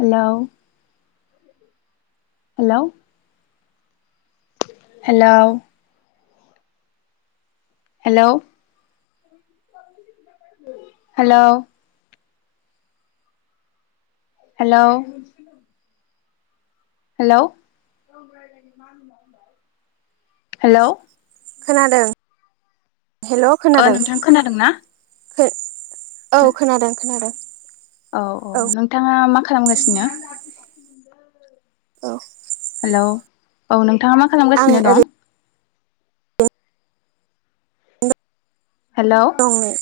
Hello hello. Hello. Hello. Hello. Hello. Hello hello. खोनादों। Hello ओ खोनादों नोंथां खोनादों ना? औ खोनादों खोनादों। औ औ नोंथाङा मा खालामगासिनो। औ। हेल' औ नोंथाङा मा आं खालामगासिनो ओरैनो दं। हेल'। दं नै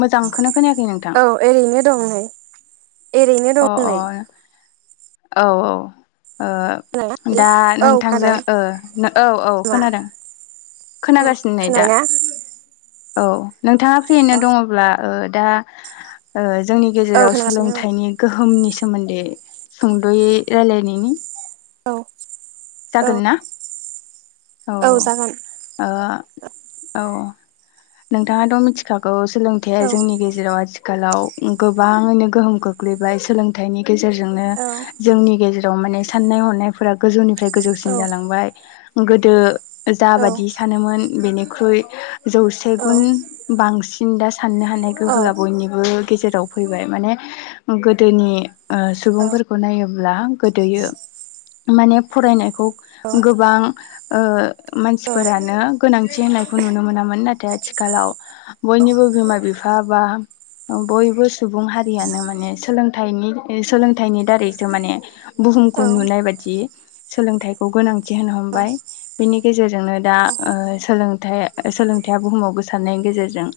मोजांखोनो खोनायाखै नोंथां। औ ओरैनो दं नै एरैनो अ दं अ नै। औ औ। ओ खोनादों दा औ नोंथांजों खोनादों ओ औ औ मा खोनादों। औ खोनागासिनो नै दा। खोनाबायना औ नोंथाङा फ्रियैनो औ दङब्ला ओ दा ओ जोंनि गेजेराव खोनागासिनो सोलोंथाइनि गोहोमनि सोमोन्दै सुंद'यै रायलायनायनि। औ। औ जागोन ना? औ ओ औ औ नोंथाङाथ' मिथिखागौ। सोलोंथाइया औ जोंनि गेजेराव आथिखालाव गोबाङैनो गोहोम खोख्लैबाय सोलोंथाइनि। गेजेरजोंनो औ जोंनि गेजेराव माने साननाय हनायफोरा गोजौनिफ्राय। औ गोजौसिन जालांबाय गोदो औ जाबादि सानोमोन बेनिख्रुइ। जौसे औ गुन बांसिन दा साननो हानाय गोहोआ औ बयनिबो। गेजेराव फैबाय माने गोदोनि ओ औ सुबुंफोरखौ नायोब्ला। गोदोयो माने फरायनायखौ गोबां ओ मानसिफोरानो गोनांथि होननायखौ नुनो मोनामोन नाथाय आथिखालाव। बयनिबो बिमा बिफा बा बयबो सुबुं हारियानो माने सोलों थाइनि सोलोंथाइनि दारैसो माने बुहुमखौ नुनाय बादि। सोलोंथाइखौ गोनांथि होनो हमबाय बेनि गेजेर जोंनो दा ओ सोलोंथाइ ओ सोलोंथाइया बुहुमाव गोसार नायनि गेजेरजों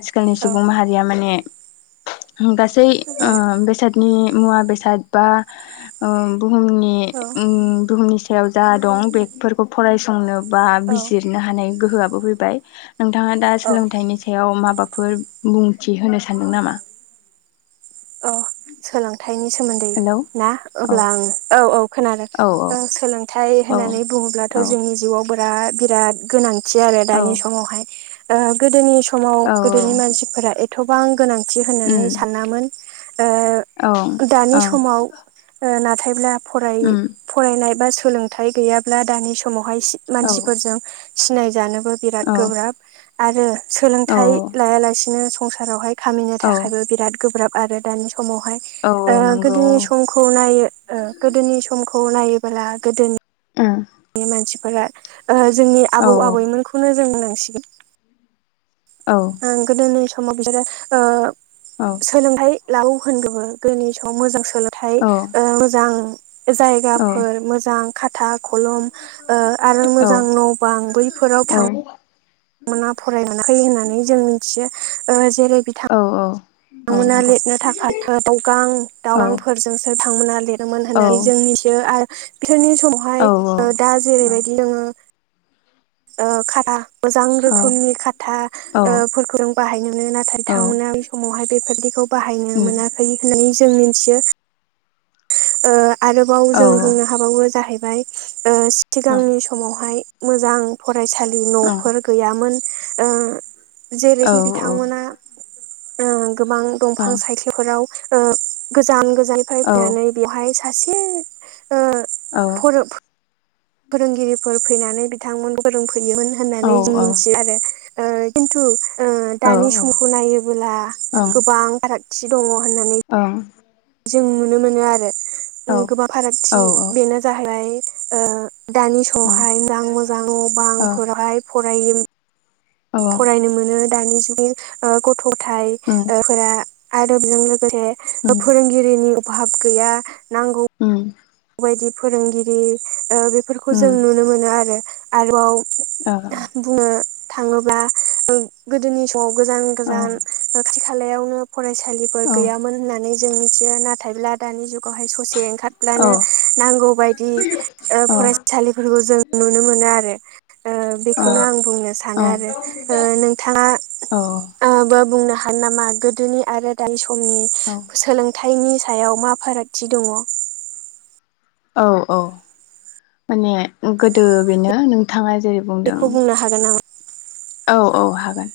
आथिखालनि सुबुं माहारिया माने होम गासै उम बेसादनि मुवा बेसाद बा ओ बुहुमनि उम बुहुमनि सायाव जा दं बेफोरखौ फरायसंनो बा औ औ बिजिरनो हानाय गोहोआ बोफैबाय नोंथाङा दा औ सोलोंथाइनि सायाव माबा फोर बुंथि होनो सानदों नामा? अ' सोलोंथाइ थाइनि सोमोन्दै हेलौ ना औ अब्ला आं औ औ खोनादों औ ओ सोलोंथाइ औ होननानै बुं ङोब्लाथ' औ जोंनि जिउआव बोराथ बिराथ गोनांथि आरो औ दानि समावहाय ओ गोदोनि स समाव औ गोदोनि मानसिफोरा एथ'बां गोनांथि उम होननानै सानामोन ओ ओं दानि ओं समाव ओ नाथायब्ला उम फराय-फरायनाय बा सोलोंथाइ गैयाब्ला दानि समावहाय सि औ मानसिफोरजों सिनाय जानो बो बिराद गोब्राब आरो औ सोलोंथाइ लाया लासेनो संसारावहाय खामिनो औ थाखायबो बिराद गोब्राब आरो दानि समावहाय औ ओ नंगौ गोदोनि समखौ नायो ओ गोदोनि सम खौ नायोब्ला गोदोनि औ नि मानसिफोरा ओ जोंनि आबौ आबैमोनखौनो जों बुंनांसिगोन औ ओं गोदोनि समाव बिसोरो ओ औ सोलोंथाइ लागौ होनब्लाबो गोदोनि समाव मोजां सोलोंथाइ औ ओ मोजां ओ औ जायगाफोर मोजां था खलम आरो ओ मोजां न'बां बैफोराव औ थां मोना फराय मोनाखै होननानै जों मिथियो ओ औ औ। थांमोना नंगौ लिरनो थाखाय [unintelligible] दावगां औ दावगांफोरजोंसो थांमोना लिरोमोन होननानै जों औ मिथियो आर बिसोरनि औ समावहाय ओ दा जेरैबायदि जोङो ओ खाथा मोजां रोखोमनि खाथा औ ओ फोरखौ जों बाहायनो मोनो नाथाय बिथांमोना बै समावहाय बेफोरदिखौ खौ बाहायनो उम मोनाखै होननानै जों मिनथियो। ओ आरोबाव औ जों बुंनो हाबावो जाहैबाय ओ सिथगांनि समावहाय मोजां फरायसालि ओं न'फोर गैयामोन ओ औ जेरै दि बिथांमोना ओ गोबां दंफां सायख्लुफोराव ओ गोजान गोजाननिफ्राय ओं औ फैनानै बेवहाय सासे ओ औ औ ओं औ उम फोरो-फोरोंगिरिफोर फैनानै बिथांमोन फोरों हैयोमोन ओ होननानै जों औ मिनथियो आरो खिन्थु ओ उम दानि समखौ नायोबोला गोबां फारागथि दङ। होननानै औ। जों नुनो मोनो आरो उम गोबां ओ औ फारागथि बेनो जाहैबाय ओ दानि समावहाय नां मोजां बांफोरावहाय फरायो औ फरायनो मोनो दानि जुगनि ओ गथ'गथाय ओ फोरा आरो बेजों लो गोसे ओ‌ फोरोंगिरिनि अभाब गैया नांगौ खौ बायदि फोरोंगिरि ओ बेफोरखौ जों नुनो मोनो आरो आरोबाव बुंनो थाङोब्ला उम गोदोनि समाव गोजान गोजान ओ खाथि खालायावनो फरायसालिफोर गैयामोन होननानै जों मिथियो नाथायब्ला दानि जुगावहाय ससे ओंखारब्लानो नांगौ बायदि ओ फरायसालिफोरखौ जों नुनो मोनो आरो ओ बेखौनो आं बुंनो सानो आरो। ओ नोंथाङा ओ बो बुंनो हा हायो नामा गोदोनि आरो दानि समनि सोलोंथाइनि सायाव मा फारागथि दङ? औ औ माने गोदो बेनो नोंथाङा जेरै बुंदों बेखौ बुंनो हागोन नामा? औ औ हागोन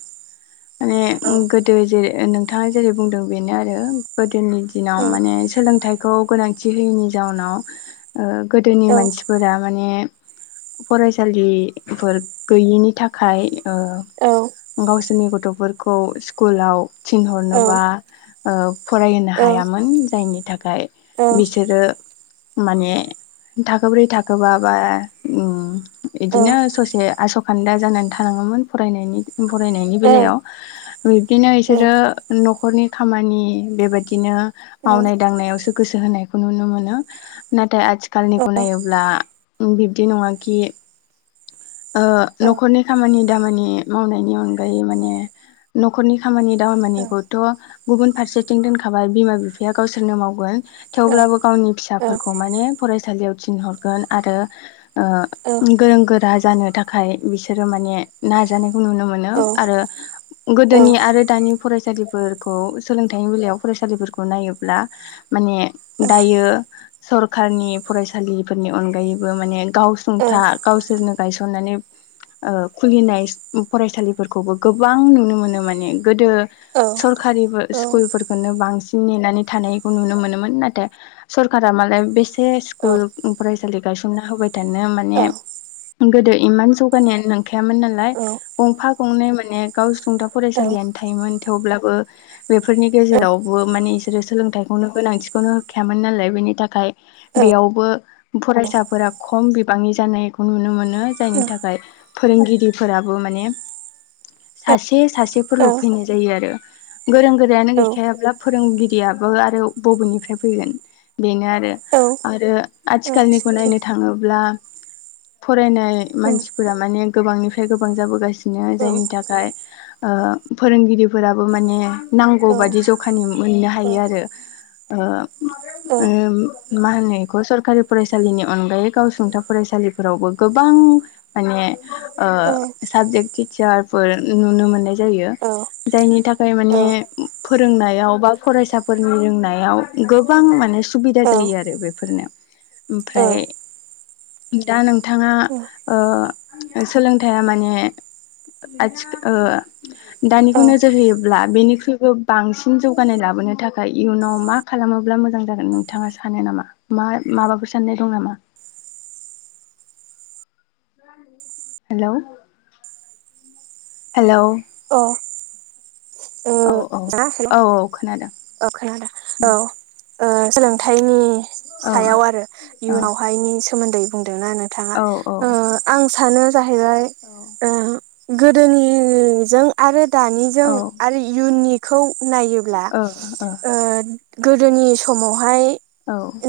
माने औ गोदो जेरै ओ नोंथाङा जेरै बुंदों बेनो आरो गोदोनि दिनाव औ माने सोलोंथाइ बेखौ गोनांथि होयैनि जाउनाव ओ गोदोनि मानसिफोरा माने फरायसालिफोर गैयिनि थाखाय ओ औ गावसि नि गथफोरखौ स्कुलाव औ थिनहरनोबा ओ फरायहोनो औ हायामोन जायनि थाखाय औ बिसोरो माने थाखोब्रै थाखोबा बा उम औ इदिनो ससे आसखान्दा जानानै थानाङो मोन फरायनायनि फरायनायनि औ बेलायाव बिदिनो इसोरो नखरनि खामानि बेबायादिनो औ मावनाय दांनायावसो गोसो होनायखौ नुनो मोनो नाथाय आथिखालनि खो नायोब्ला बिब्दि नङा कि ओ औ नखरनि खामानि दामानि मावनायनि अनगायै माने नखरनि खामानि दामा मा निखौथ गुबुन फारसेथिं दोनखाबाय बिमा बिफाया गावसोरनो मावगोन औ औ थेवब्लाबो गावनि फिसाफोरखौ माने फरायसालियाव थिनहरगोन आरो ओ‌ ऐ गोरों गोर रा जानो थाखाय बिसोरो माने नाजानायखौ नुनो मोनो आरो गोदोनि आरो दानि फरायसालिफोरखौ सोलोंथाइनि बेलायाव फरायसालिफोरखौ नायोब्ला माने दायो सरखारनि फरायसालिफोरनि अनगायैबो माने गावसुंथा था गावसोरनो गायसननानै ओ खुलिनाय फरायसालिफोरखौबो गोबां नुनो मोनो माने गोदो सर कारिबो स्कुलफोरखोनो बांसिन नेनानै थानायखौ नुनो मोनोमोन नाथाय सरखारा मालाय बेसे स्कुल फरायसालि गायसनना होबाय थानो माने गोदो इमान जौगानायानो नोंखायामोन नालाय गंफा गंनै माने‌ गाव‌सुंथा फरायसालियानो थायोमोन थेवब्लाबो बेफोरनि गेजेरावबो माने इसोरो सोलोंथाइखौनो गोनांथिखौनो होखायामोन नालाय बेनि थाखाय बेयावबो फरायसाफोरा खम बिबांनि जानायखौ नुनो मोनो नों जायनि थाखाय फोरोंगिरिफोराबो माने सासे सासे फोरल फैनाय जायो आरो गोरों गोरायानो गैखायाब्ला फोरोंगिरियाबो आरो बबेनिफ्राय फैगोन बेनो आरो औ आरो आथिखालनिखौ नायनो थाङोब्ला फरायनाय मानसिफोरा माने गोबांनिफ्राय गोबां जाबोगासिनो जायनि थाखाय ओ फोरोंगिरिफोराबो माने नांगौ बादि जखानि मोननो हायो आरो ओ उम मा होनो एखौ सरकारि फरायसालिनि अनगायै गावसुंथा फरायसा लिफोरावबो गोबां माने ओ साबजेक्ट टिचारफोर नुनो मोननाय जायो जायनि थाखाय माने फोरोंनायाव बा फरायसाफोरनि रोंनायाव गोबां मा ने सुबिदा जायो आरो बेफोरनो ओमफ्राय दा नों थाङा ओ सोलोंथाया माने आथिख ओ दानिखौ नोजोर होयोब्ला बेनिख्रुइबो बांसिन जौगानाय लाबो नो थाखाय इयुनाव मा खालामोब्ला मोजां जागोन नोंथाङा सानो नामा मा माबफोर साननाय दं नामा? हेलौ औ औ औ औ खोनादों औ खोनादों औ ओ सोलोंथाइनि ओं सायाव आरो ओं इयुनावहायनि सोमोन्दै बुंदोंना नोंथाङा औ औ ओ आं सानो जाहैबाय ओ गोदोनिजों आरो ओ दानिजों आरो इयुननिखौ नायोब्ला ओह‌ ओह ओ गोदोनि समावहाय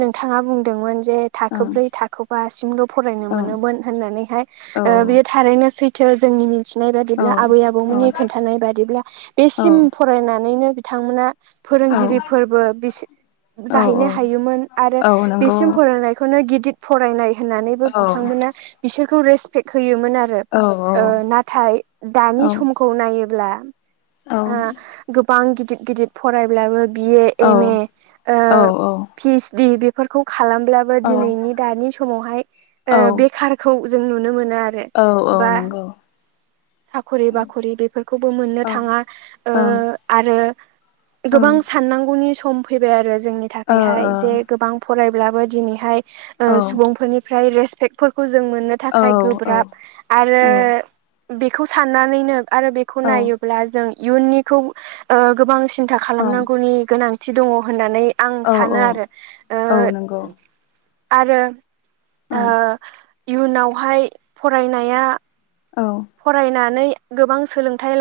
नोंथाङा बुंदोंमोन जे ओं थाखोब्रै थाखोबासिमल फरायनो ओं मोनोमोन होननानैहाय औ ओ बियो थारैनो सैथ थो जोंनि मिथिनाय औ बादिब्ला आबै आबौमोननि खोन्थानाय बादिब्ला बेसिम फरायनानैनो बि थांमोना औ फोरोंगिरिफोरबो बिसे औ जाहैनो औ हायोमोन आरो औ नंगौ बेसिम फरायनायखौनो गिदि फरायनाय होननानैबो औ औ बिथांमोना बिसोरखौ रेसपेक्ट होयो मोन आरो औ ओ नाथाय औ दानि समखौ नायोब्ला ओ गोबां गिदिर गिदिर फरायब्लाबो बिए औ एम ए ओ पि ओसडि बेफोरखौ खालामब्लाबो दिनैनि दानि समावहाय औ ओ बेखारखौ जों नुनो मोनो आरो औ औ बा नंगौ साख'रि बाख'रि बेफोरखौबो मोन्नो थाङा। ओ ओं आरो ओं गोबां ओ साननांगौनि सम फैबाय आरो जोंनि ओ थाखायहाय जे गोबां फरायब्लाबो दिनैहाय ओ औ सुबुंफोरनिफ्राय रेपेक फोरखौ जों मोन्नो थाखाय गोब्राब आरो औ औ बेखौ साननानैनो आरो बेखौ औ ओं नायोब्ला जों इयुननिखौ ओ गोबां सिन्था खालामनांगौनि गोनां थि दङ होन्नानै आं औ सानो आरो ओ औ नंगौ आरो ओ ओं इयुनावहाय फरायनाया औ फरायनानै गोबां सोलोंथाइ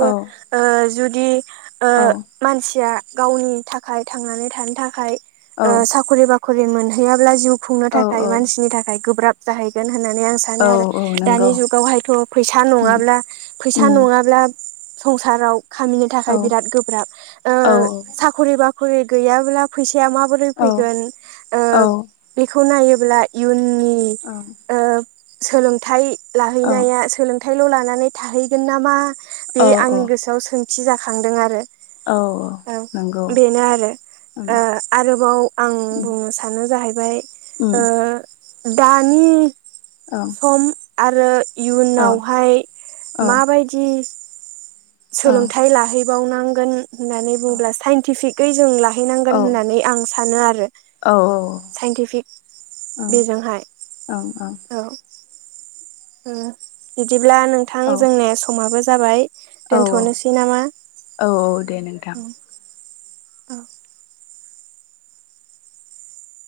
औ औ ओ जुदि ओ औ मानसिया गावनि थाखाय थांनानै थानो थाखाय ओ साख्रि बा खरि मोनहैयाब्ला जिउ खुंनो औ थाखाय मानसिनि थाखाय गोब्राब जाहैगोन होन्नानै आं सानो औ आरो दानि नंगौ जुगावहायथ' फैसा उम नङाब्ला फैसा उम नङाब्ला संसाराव खामिनो औ थाखाय बिराद गोब्राब ओ औ साखरि बाख'रि खरि गैयाबोला फैसाया माबोरै औ फैगोन? ओ ओं बे खौ नायोब्ला इयुननि ओ सोलोंथाइ औ लाहैनाया थाइल' लानानै थाहैगोन नामा बे औ आंनि औ गोसोआव सोंथि जाखांदों आरो । औ। औ नंगौ बेनो आरो। उम ओ आरोबाव आं उम बुंनो सानो जाहैबाय ओ उम दानि ओं सम आरो ओ इयुनाव हाय ओ माबायदि ओ सोलोंथाइ लाहैबावनांगोन होन्नानै बुंब्ला साइनटिफिकै जों लाहैनांगोन ओ औ होननानै आं सानो आरो। औ ओं साइन्टिफिक ओं बेजोंहाय औ। ओ बिदिब्ला नोंथां औ जोंनि समाबो जाबाय औ औ दोनथ'नोसै नामा? औ दे नोंथां औ